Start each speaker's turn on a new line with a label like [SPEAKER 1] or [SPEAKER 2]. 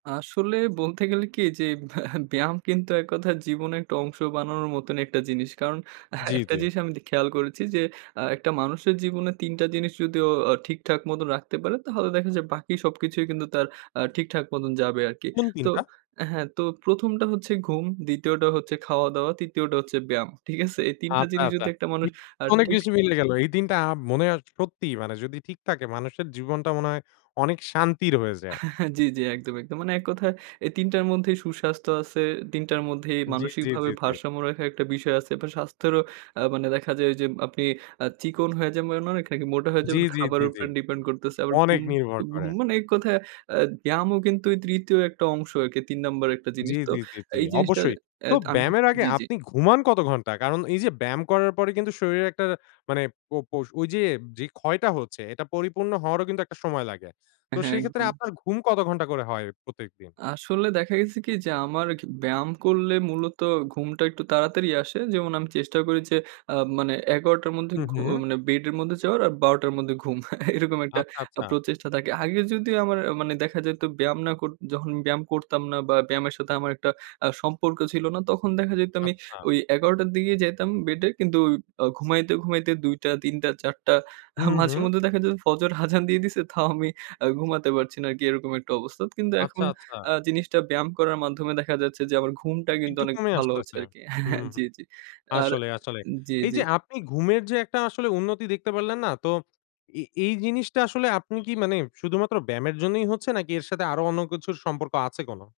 [SPEAKER 1] আসলে, বলতে গেলে কী? এইযে ব্যা ব্যায়াম কিন্তু এক কথায় জীবনে একটা অংশ বানানোর মতন একটা জিনিস। কারণ আ হ্যাঁ
[SPEAKER 2] জি,
[SPEAKER 1] একটা
[SPEAKER 2] জি।
[SPEAKER 1] জিনিস আমি দে খেয়াল করেছি যে, আ একটা মানুষের জীবনে ৩ টা জিনিস যদি অ আ ঠিকঠাক মতন রাখতে পারে, তাহলে দেখা যায় বাকি সবকিছুই কিন্তু, তার আ ঠিকঠাক মতন যাবে আর কি।
[SPEAKER 2] কোন ৩
[SPEAKER 1] তো
[SPEAKER 2] টা?
[SPEAKER 1] হ্যাঁ, তো ১ম টা হচ্ছে ঘুম, ২য় টা হচ্ছে খাওয়া-দাওয়া, ৩য় টা হচ্ছে ব্যায়াম। ঠিক আছে? এই ৩ টা
[SPEAKER 2] আচ্ছা,
[SPEAKER 1] জিনিস
[SPEAKER 2] আচ্ছা।
[SPEAKER 1] যদি একটা
[SPEAKER 2] কি
[SPEAKER 1] মানুষ আর
[SPEAKER 2] অনেক
[SPEAKER 1] ঠিক
[SPEAKER 2] কিছু মিলে গেল। এই দিনটা আ মনে হয় সত্যি, মানে যদি ঠিক থাকে, মানুষের জীবনটা মনে হয় অনেক শান্তির হয়ে যায়।
[SPEAKER 1] জি, জি একদম, একদম। মানে এক কথায় এই ৩ টার মধ্যেই সুস্বাস্থ্য আছে, ৩ টার মধ্যেই
[SPEAKER 2] জি, জি,
[SPEAKER 1] মানসিকভাবে
[SPEAKER 2] জি, জি।
[SPEAKER 1] ভারসাম্য রাখার একটা বিষয় আছে। আবার স্বাস্থ্যেরও আ মানে দেখা যায় ঐযে, আপনি আ চিকন হয়ে যাবেন অনেক, নাকি মোটা হয়ে
[SPEAKER 2] জি,
[SPEAKER 1] যাবেন,
[SPEAKER 2] জি, জি,
[SPEAKER 1] খাবারের
[SPEAKER 2] জি।
[SPEAKER 1] উপরে ডিপেন্ড করতেছে। আবার
[SPEAKER 2] অনেক
[SPEAKER 1] ঘুম
[SPEAKER 2] নির্ভর
[SPEAKER 1] ঘুম
[SPEAKER 2] করে।
[SPEAKER 1] মানে এক কথায় আ ব্যায়ামও কিন্তু ৩য় একটা অংশ আরকি, ৩ নাম্বার একটা
[SPEAKER 2] জি,
[SPEAKER 1] জিনিস। তো
[SPEAKER 2] জি, জি, জি।
[SPEAKER 1] এই জিনিসটা
[SPEAKER 2] অবশ্যই।
[SPEAKER 1] এ
[SPEAKER 2] তো
[SPEAKER 1] অ্যাদ আম
[SPEAKER 2] ব্যায়ামের আগে
[SPEAKER 1] জি, জি।
[SPEAKER 2] আপনি ঘুমান কত ঘন্টা? কারণ এইযে ব্যায়াম করার পরে কিন্তু শরীরে একটা মানে পো পোষ ঐযে যে ক্ষয়টা হচ্ছে, এটা পরিপূর্ণ হওয়ারও কিন্তু একটা সময় লাগে। তো
[SPEAKER 1] হ্যাঁ,
[SPEAKER 2] সেই ক্ষেত্রে
[SPEAKER 1] একদম।
[SPEAKER 2] আপনার ঘুম কত ঘন্টা করে হয় প্রত্যেকদিন?
[SPEAKER 1] আসলে দেখা গেছে কি? যে, আমার খি ব্যায়াম করলে মূলত, ঘুমটা একটু তাড়াতাড়ি আসে। যেমন আমি চেষ্টা করি যে, আ মানে ১১ঃ০০ র মধ্যে
[SPEAKER 2] হুম,
[SPEAKER 1] ঘু
[SPEAKER 2] হুম।
[SPEAKER 1] মানে বেডের মধ্যে যাওয়ার আর ১২ঃ০০ র মধ্যে ঘুম। এরকম একটা
[SPEAKER 2] আচ্ছা,
[SPEAKER 1] প্র
[SPEAKER 2] আচ্ছা।
[SPEAKER 1] প্রচেষ্টা থাকে। আগে যদিও আমার আ মানে দেখা যাইতো ব্যায়াম না কর যখন ব্যায়াম করতাম না বা ব্যায়ামের সাথে আমার একটা আ সম্পর্ক ছিল না। তখন দেখা যাইতো আমি
[SPEAKER 2] আচ্ছা।
[SPEAKER 1] ঐ ১১ঃ০০ র দিকেই যাইতাম বেডে কিন্তু ঐ অ ঘুমাইতে, ঘুমাইতে ২ঃ০০ ৩ঃ০০ ৪ঃ০০ আ
[SPEAKER 2] হুম,
[SPEAKER 1] মাঝে
[SPEAKER 2] হুম।
[SPEAKER 1] মধ্যে দেখা যেতো ফজর আযান দিয়ে দিছে, তাও আমি আ ঘুমাতে পারছি না, আরকি এরকম একটা অবস্থা। কিন্তু
[SPEAKER 2] আচ্ছা,
[SPEAKER 1] এখন
[SPEAKER 2] আচ্ছা।
[SPEAKER 1] আ জিনিসটা ব্যায়াম করার মাধ্যমে দেখা যাচ্ছে যে, আমার ঘুমটা কিন্তু
[SPEAKER 2] একটু
[SPEAKER 1] অনেক
[SPEAKER 2] কমে
[SPEAKER 1] ভালো হচ্ছে
[SPEAKER 2] আসতেছে।
[SPEAKER 1] আরকি। হ্যাঁ, হ্যাঁ,
[SPEAKER 2] হুম, হুম।
[SPEAKER 1] জি, জি। আর
[SPEAKER 2] আসলেই, আসলেই।
[SPEAKER 1] জি,
[SPEAKER 2] এইযে
[SPEAKER 1] জি।
[SPEAKER 2] আপনি ঘুমের যে একটা আসলে উন্নতি দেখতে পারলেন না? তো এ এই জিনিসটা আসলে আপনি কি মানে, শুধুমাত্র ব্যায়ামের জন্যই হচ্ছে, নাকি এর সাথে আরো অন্য কিছুর সম্পর্ক আছে কোনো?